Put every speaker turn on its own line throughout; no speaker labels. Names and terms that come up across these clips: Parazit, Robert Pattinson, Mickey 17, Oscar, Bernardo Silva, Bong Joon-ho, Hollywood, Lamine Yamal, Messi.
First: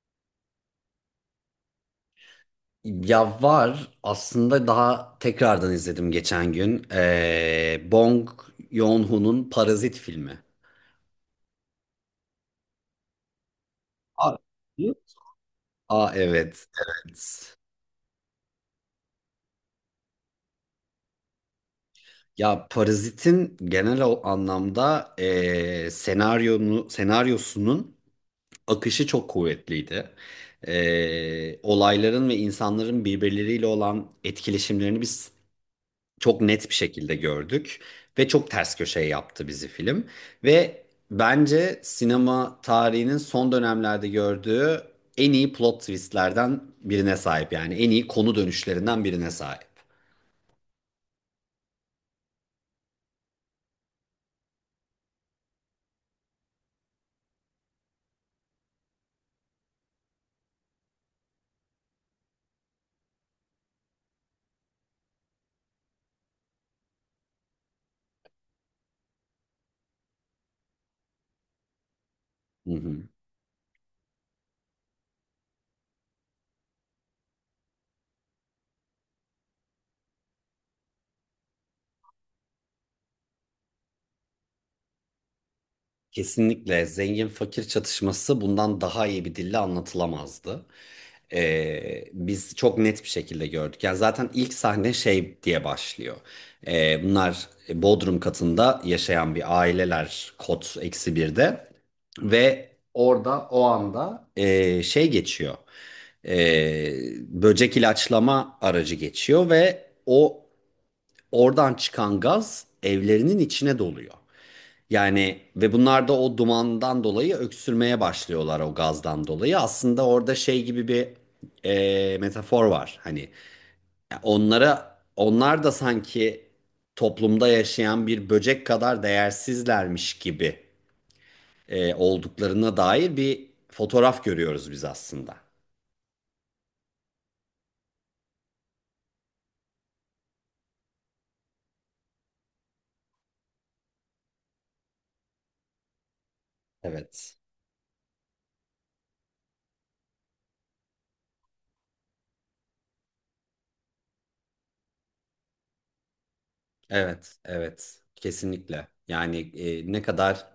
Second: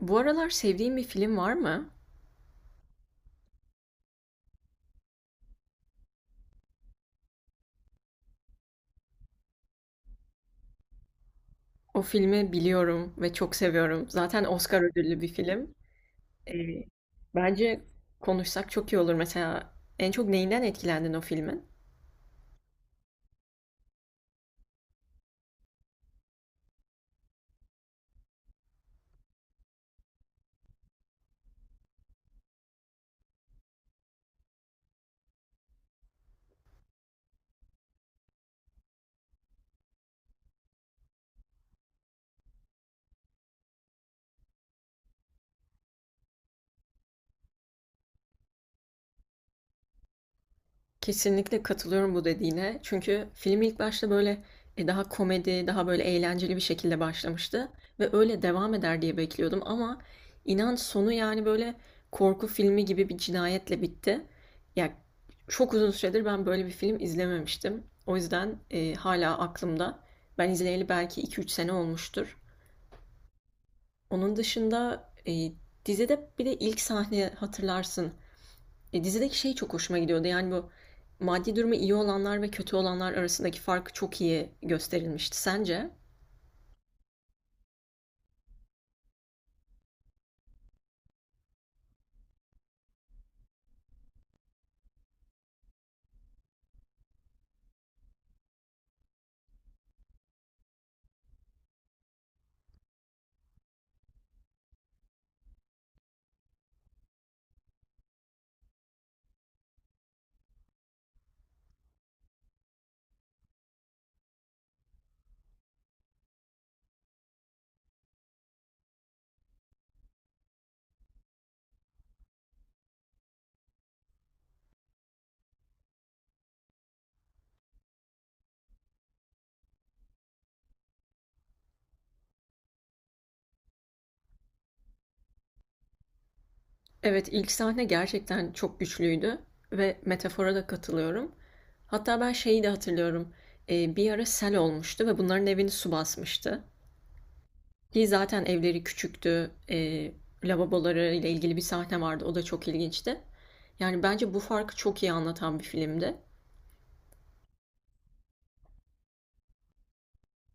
Bu aralar sevdiğin bir film var mı?
Ya var aslında daha tekrardan izledim geçen gün. Bong Joon-ho'nun Parazit filmi.
O filmi biliyorum ve çok seviyorum.
Aa,
Zaten Oscar
iyi.
ödüllü bir film.
Aa
Ee,
evet, evet.
Bence konuşsak çok iyi olur. Mesela en çok neyinden etkilendin o filmin?
Ya Parazit'in genel anlamda senaryosunun akışı çok kuvvetliydi. Olayların ve insanların birbirleriyle olan etkileşimlerini biz çok net bir şekilde gördük ve çok ters köşe yaptı bizi film ve bence sinema tarihinin son dönemlerde gördüğü en iyi plot twistlerden birine sahip, yani en iyi konu dönüşlerinden birine sahip.
Kesinlikle katılıyorum bu dediğine. Çünkü film ilk başta böyle, daha komedi, daha böyle eğlenceli bir şekilde başlamıştı ve öyle devam eder diye bekliyordum ama inan sonu yani böyle korku filmi gibi bir cinayetle bitti. Ya çok uzun süredir ben böyle bir film izlememiştim. O yüzden hala aklımda. Ben izleyeli belki 2-3 sene olmuştur.
Hı hı.
Onun dışında dizide bir de ilk sahne hatırlarsın. Dizideki şey çok hoşuma gidiyordu. Yani bu maddi durumu iyi olanlar ve kötü olanlar arasındaki fark çok iyi gösterilmişti. Sence?
Kesinlikle zengin fakir çatışması bundan daha iyi bir dille anlatılamazdı. Biz çok net bir şekilde gördük. Yani zaten ilk sahne şey diye başlıyor. Bunlar Bodrum katında yaşayan bir aileler kod eksi birde ve orada o anda şey geçiyor. Ee, böcek ilaçlama aracı geçiyor ve oradan çıkan gaz evlerinin içine doluyor. Yani ve bunlar da o dumandan dolayı öksürmeye başlıyorlar o gazdan dolayı. Aslında orada şey gibi bir metafor var. Hani onlar da sanki toplumda yaşayan bir böcek kadar değersizlermiş gibi olduklarına dair bir fotoğraf görüyoruz biz aslında.
Evet, ilk sahne gerçekten çok güçlüydü ve metafora da katılıyorum. Hatta ben şeyi de hatırlıyorum. Bir ara sel olmuştu ve bunların evini su basmıştı.
Evet.
Ki zaten evleri küçüktü. Lavaboları ile ilgili bir sahne vardı. O da çok ilginçti. Yani bence bu farkı çok iyi anlatan bir filmdi.
Evet, evet. Kesinlikle. Yani ne kadar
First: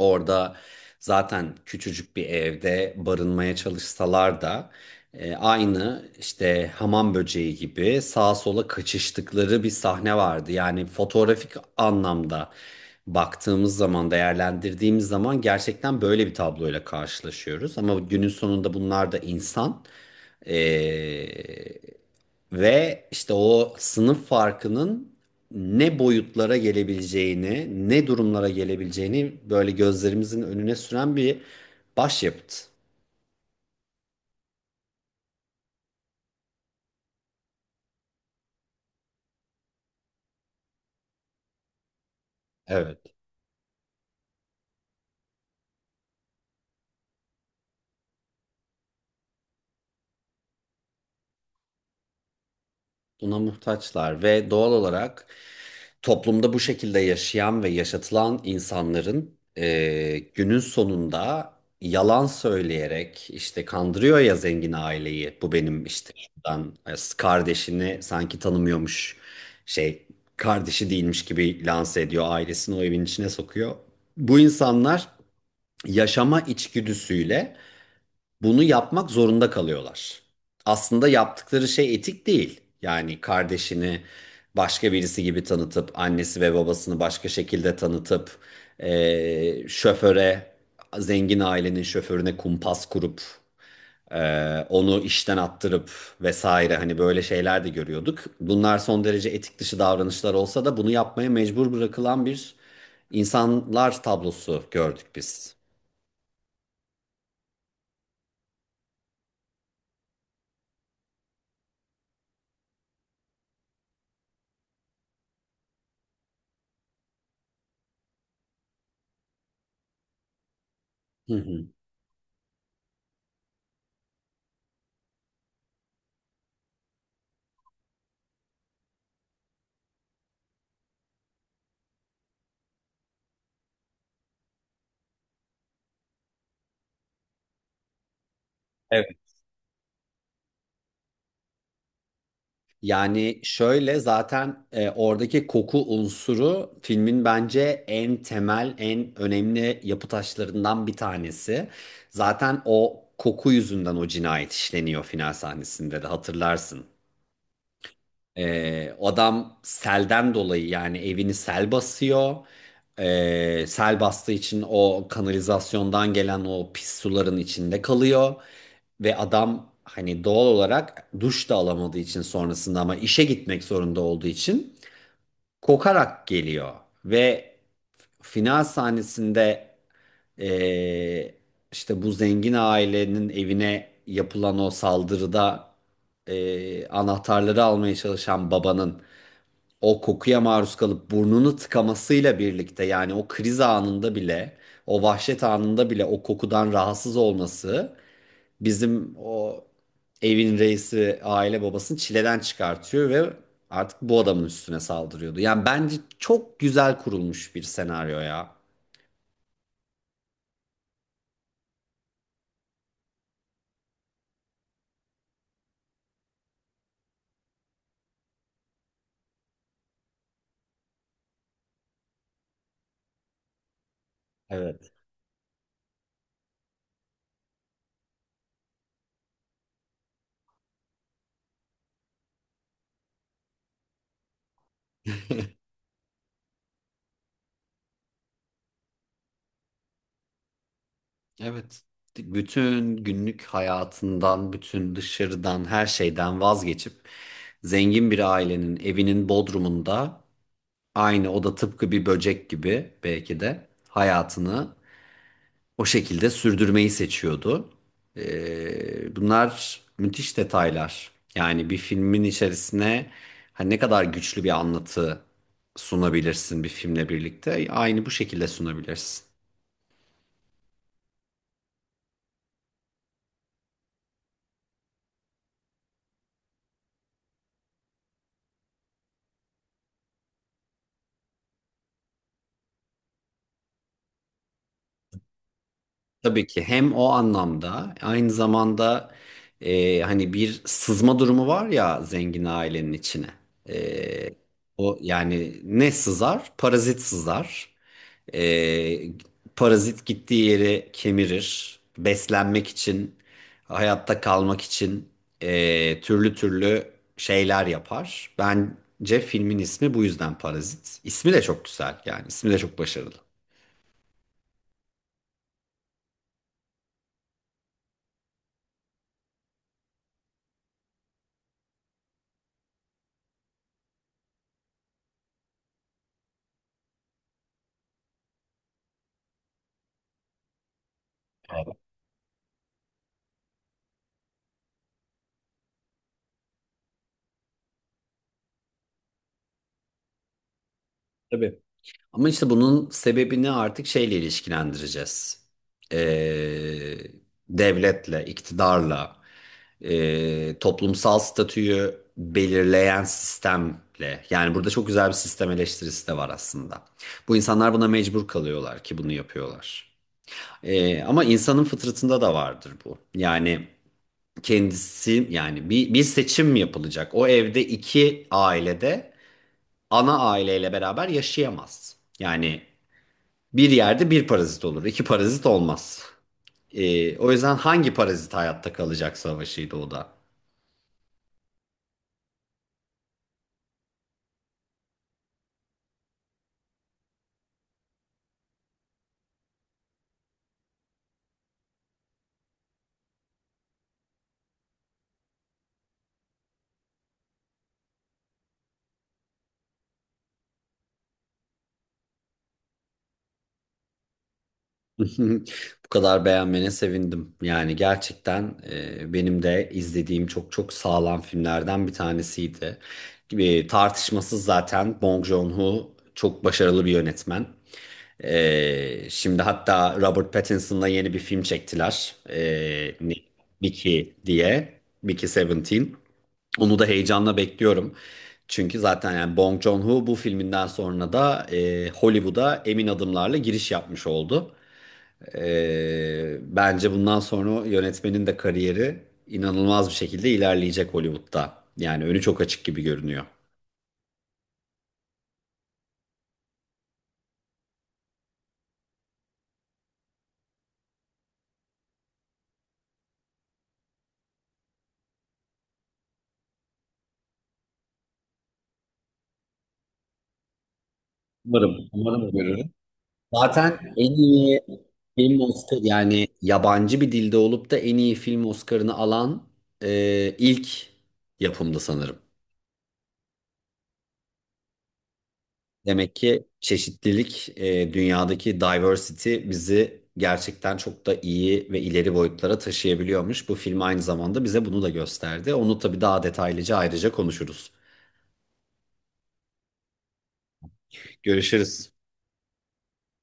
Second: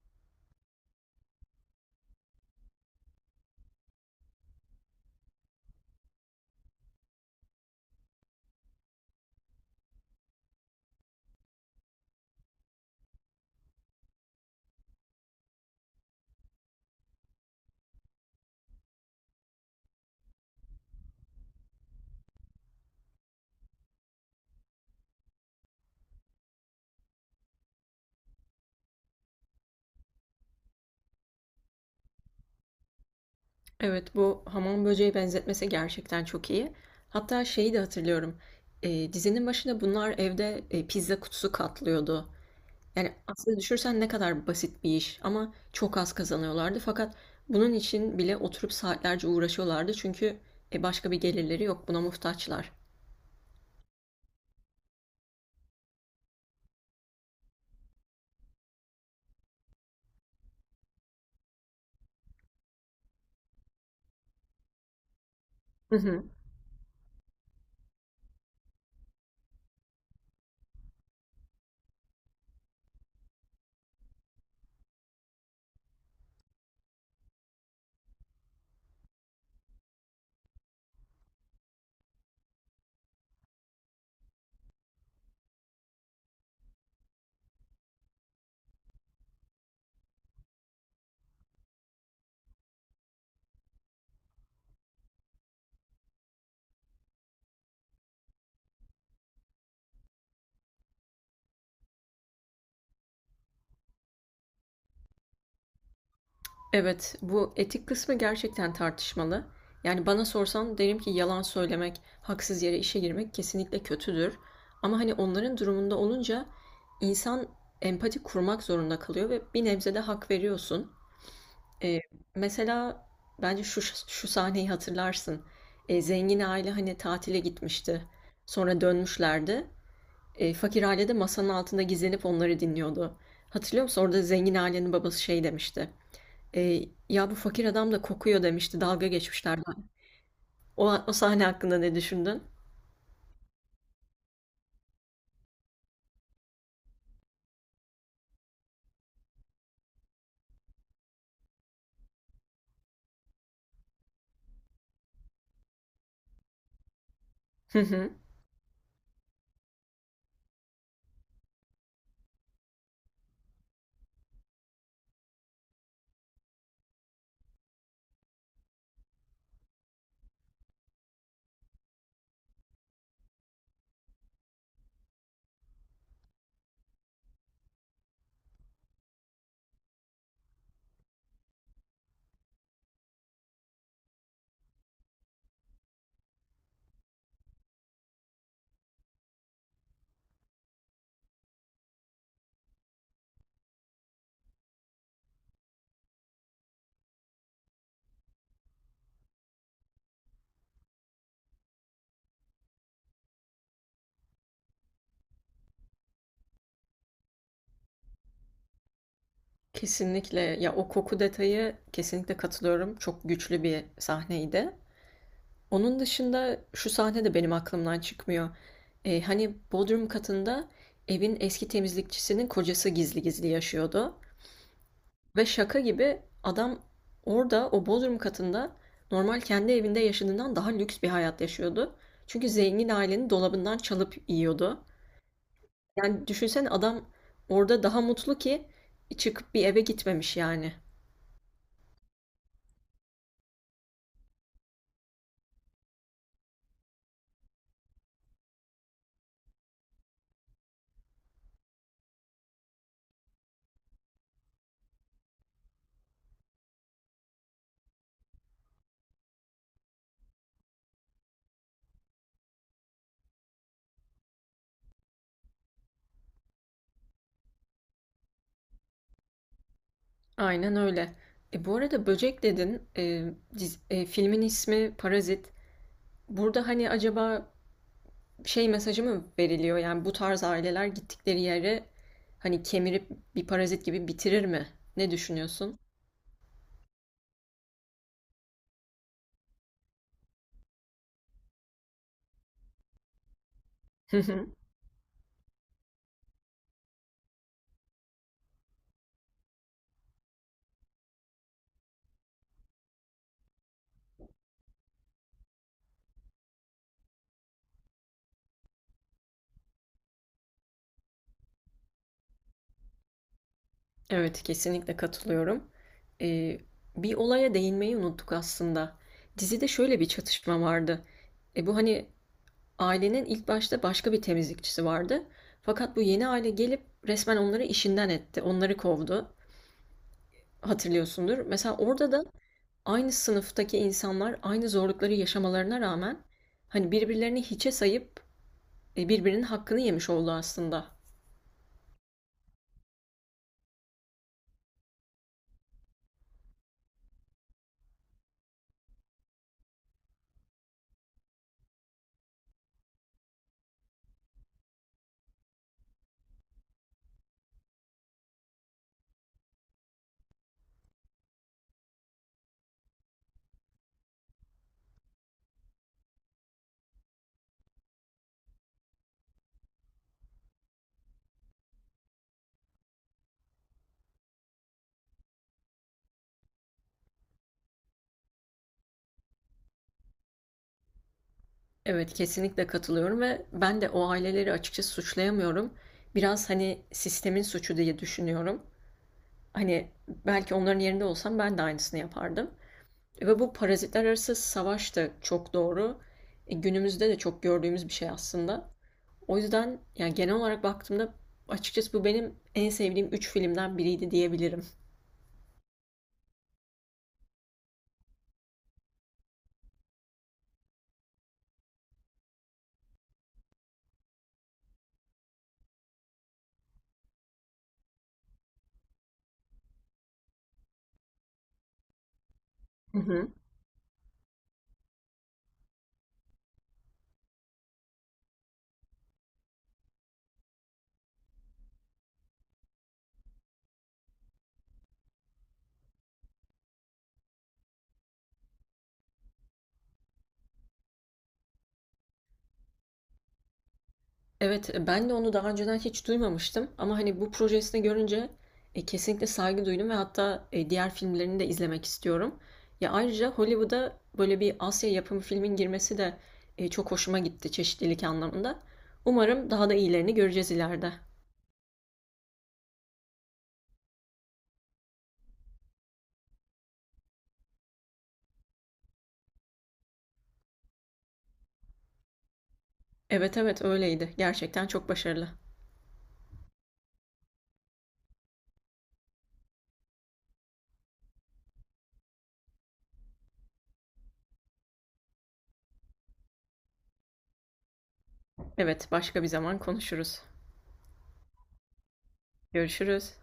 orada zaten küçücük bir evde barınmaya çalışsalar da aynı işte hamam böceği gibi sağa sola kaçıştıkları bir sahne vardı. Yani fotoğrafik anlamda baktığımız zaman, değerlendirdiğimiz zaman gerçekten böyle bir tabloyla karşılaşıyoruz. Ama günün sonunda bunlar da insan. E, ve işte o sınıf farkının ne boyutlara gelebileceğini, ne durumlara gelebileceğini böyle gözlerimizin önüne süren bir başyapıt.
Evet, bu hamam böceği benzetmesi gerçekten çok iyi. Hatta şeyi de hatırlıyorum. E, dizinin başında bunlar evde pizza kutusu katlıyordu.
Evet.
Yani aslında düşürsen ne kadar basit bir iş ama çok az kazanıyorlardı. Fakat bunun için bile oturup saatlerce uğraşıyorlardı. Çünkü başka bir gelirleri yok, buna muhtaçlar.
Buna muhtaçlar ve doğal olarak toplumda bu şekilde yaşayan ve yaşatılan insanların günün sonunda yalan söyleyerek işte kandırıyor ya zengin aileyi. Bu benim işte şuradan kardeşini sanki tanımıyormuş şey kardeşi değilmiş gibi lanse ediyor. Ailesini o evin içine sokuyor. Bu insanlar yaşama içgüdüsüyle bunu yapmak zorunda kalıyorlar. Aslında yaptıkları şey etik değil. Yani kardeşini başka birisi gibi tanıtıp annesi ve babasını başka şekilde tanıtıp şoföre zengin ailenin şoförüne kumpas kurup onu işten attırıp vesaire hani böyle şeyler de görüyorduk. Bunlar son derece etik dışı davranışlar olsa da bunu yapmaya mecbur bırakılan bir insanlar tablosu gördük biz.
Evet, bu etik kısmı gerçekten tartışmalı. Yani bana sorsan derim ki yalan söylemek, haksız yere işe girmek kesinlikle kötüdür. Ama hani onların durumunda olunca insan empati kurmak zorunda kalıyor ve bir nebze de hak veriyorsun.
Hı hı.
Ee, Mesela bence şu sahneyi hatırlarsın. Zengin aile hani tatile gitmişti. Sonra dönmüşlerdi. Fakir aile de masanın altında gizlenip onları dinliyordu. Hatırlıyor musun? Orada zengin ailenin babası şey demişti. E, Ya bu fakir adam da kokuyor demişti. Dalga
Evet.
geçmişlerdi. O sahne hakkında ne düşündün?
Yani şöyle zaten oradaki koku unsuru filmin bence en temel, en önemli yapı taşlarından bir tanesi. Zaten o koku yüzünden o cinayet işleniyor final sahnesinde de hatırlarsın.
Hı hı.
Adam selden dolayı yani evini sel basıyor. Sel bastığı için o kanalizasyondan gelen o pis suların içinde kalıyor. Ve adam hani doğal olarak duş da alamadığı için sonrasında ama işe gitmek zorunda olduğu için kokarak geliyor ve final sahnesinde eee, işte bu zengin ailenin evine yapılan o saldırıda anahtarları almaya çalışan babanın o kokuya maruz kalıp burnunu tıkamasıyla birlikte yani o kriz anında bile o vahşet anında bile o kokudan rahatsız olması bizim o evin reisi aile babasını çileden çıkartıyor ve artık bu adamın üstüne saldırıyordu. Yani bence çok güzel kurulmuş bir senaryo ya.
Kesinlikle. Ya o koku detayı kesinlikle katılıyorum. Çok güçlü bir sahneydi. Onun dışında şu sahne de benim aklımdan çıkmıyor. E, hani bodrum katında evin eski temizlikçisinin kocası gizli gizli yaşıyordu.
Evet.
Ve şaka gibi adam orada o bodrum katında normal kendi evinde yaşadığından daha lüks bir hayat yaşıyordu. Çünkü zengin ailenin dolabından çalıp yiyordu. Yani düşünsene adam orada daha mutlu ki çıkıp bir eve gitmemiş yani.
Evet. Bütün günlük hayatından, bütün dışarıdan, her şeyden vazgeçip zengin bir ailenin evinin bodrumunda aynı o da tıpkı bir böcek gibi belki de hayatını o şekilde sürdürmeyi seçiyordu. Bunlar müthiş detaylar. Yani bir filmin içerisine hani ne kadar güçlü bir anlatı sunabilirsin bir filmle birlikte. Aynı bu şekilde sunabilirsin.
Aynen öyle. E bu arada Böcek dedin. Filmin ismi Parazit. Burada hani acaba şey mesajı mı veriliyor? Yani bu tarz aileler gittikleri yere hani kemirip bir parazit gibi bitirir mi? Ne düşünüyorsun?
Tabii ki hem o anlamda aynı zamanda hani bir sızma durumu var ya zengin ailenin içine.
Hı
E,
hı.
o yani ne sızar? Parazit sızar. E, parazit gittiği yeri kemirir. Beslenmek için, hayatta kalmak için türlü türlü şeyler yapar. Bence filmin ismi bu yüzden Parazit. İsmi de çok güzel, yani ismi de çok başarılı.
Evet, kesinlikle katılıyorum. Ee, Bir olaya değinmeyi unuttuk aslında. Dizide şöyle bir çatışma vardı. Bu hani ailenin ilk başta başka bir temizlikçisi vardı. Fakat bu yeni aile gelip resmen onları işinden etti. Onları kovdu. Hatırlıyorsundur. Mesela orada da aynı sınıftaki insanlar aynı zorlukları yaşamalarına rağmen hani birbirlerini hiçe sayıp birbirinin hakkını yemiş oldu aslında.
Tabii. Ama işte bunun sebebini artık şeyle ilişkilendireceğiz. Ee, devletle, iktidarla, toplumsal statüyü belirleyen sistemle. Yani burada çok güzel bir sistem eleştirisi de var aslında. Bu insanlar buna mecbur kalıyorlar ki bunu yapıyorlar. Ama insanın fıtratında da vardır bu. Yani kendisi yani bir seçim yapılacak. O evde iki ailede ana aileyle beraber yaşayamaz. Yani bir yerde bir parazit olur, iki parazit olmaz. O yüzden hangi parazit hayatta kalacak savaşıydı o da.
Evet, kesinlikle katılıyorum ve ben de o aileleri açıkçası suçlayamıyorum. Biraz hani sistemin suçu diye düşünüyorum. Hani belki onların yerinde olsam ben de aynısını yapardım. Ve bu parazitler arası savaş da çok doğru. Günümüzde de çok gördüğümüz bir şey aslında. O yüzden yani genel olarak baktığımda açıkçası bu benim en sevdiğim 3 filmden biriydi diyebilirim.
Bu kadar beğenmene sevindim. Yani gerçekten benim de izlediğim çok çok sağlam filmlerden bir tanesiydi. Tartışmasız zaten Bong Joon-ho çok başarılı bir yönetmen. Şimdi hatta Robert Pattinson'la yeni bir film çektiler.
Hı hı.
Mickey diye. Mickey 17. Onu da heyecanla bekliyorum. Çünkü zaten yani Bong Joon-ho bu filminden sonra da Hollywood'a emin adımlarla giriş yapmış oldu. Bence bundan sonra yönetmenin de kariyeri inanılmaz bir şekilde ilerleyecek Hollywood'da. Yani önü çok açık gibi görünüyor.
Evet, ben de onu daha önceden hiç duymamıştım ama hani bu projesini görünce kesinlikle saygı duydum ve hatta diğer filmlerini de izlemek istiyorum. Ya ayrıca Hollywood'a böyle bir Asya yapımı filmin girmesi de çok hoşuma gitti çeşitlilik anlamında. Umarım daha da iyilerini göreceğiz ileride.
Umarım, umarım görürüm. Zaten en iyi film Oscar yani yabancı bir dilde olup da en iyi film Oscar'ını alan ilk yapımdı sanırım.
Evet, evet, öyleydi. Gerçekten çok başarılı.
Demek ki çeşitlilik, dünyadaki diversity bizi gerçekten çok da iyi ve ileri boyutlara taşıyabiliyormuş. Bu film aynı zamanda bize bunu da gösterdi. Onu tabii daha detaylıca ayrıca konuşuruz.
Evet, başka bir zaman konuşuruz.
Görüşürüz.
Görüşürüz.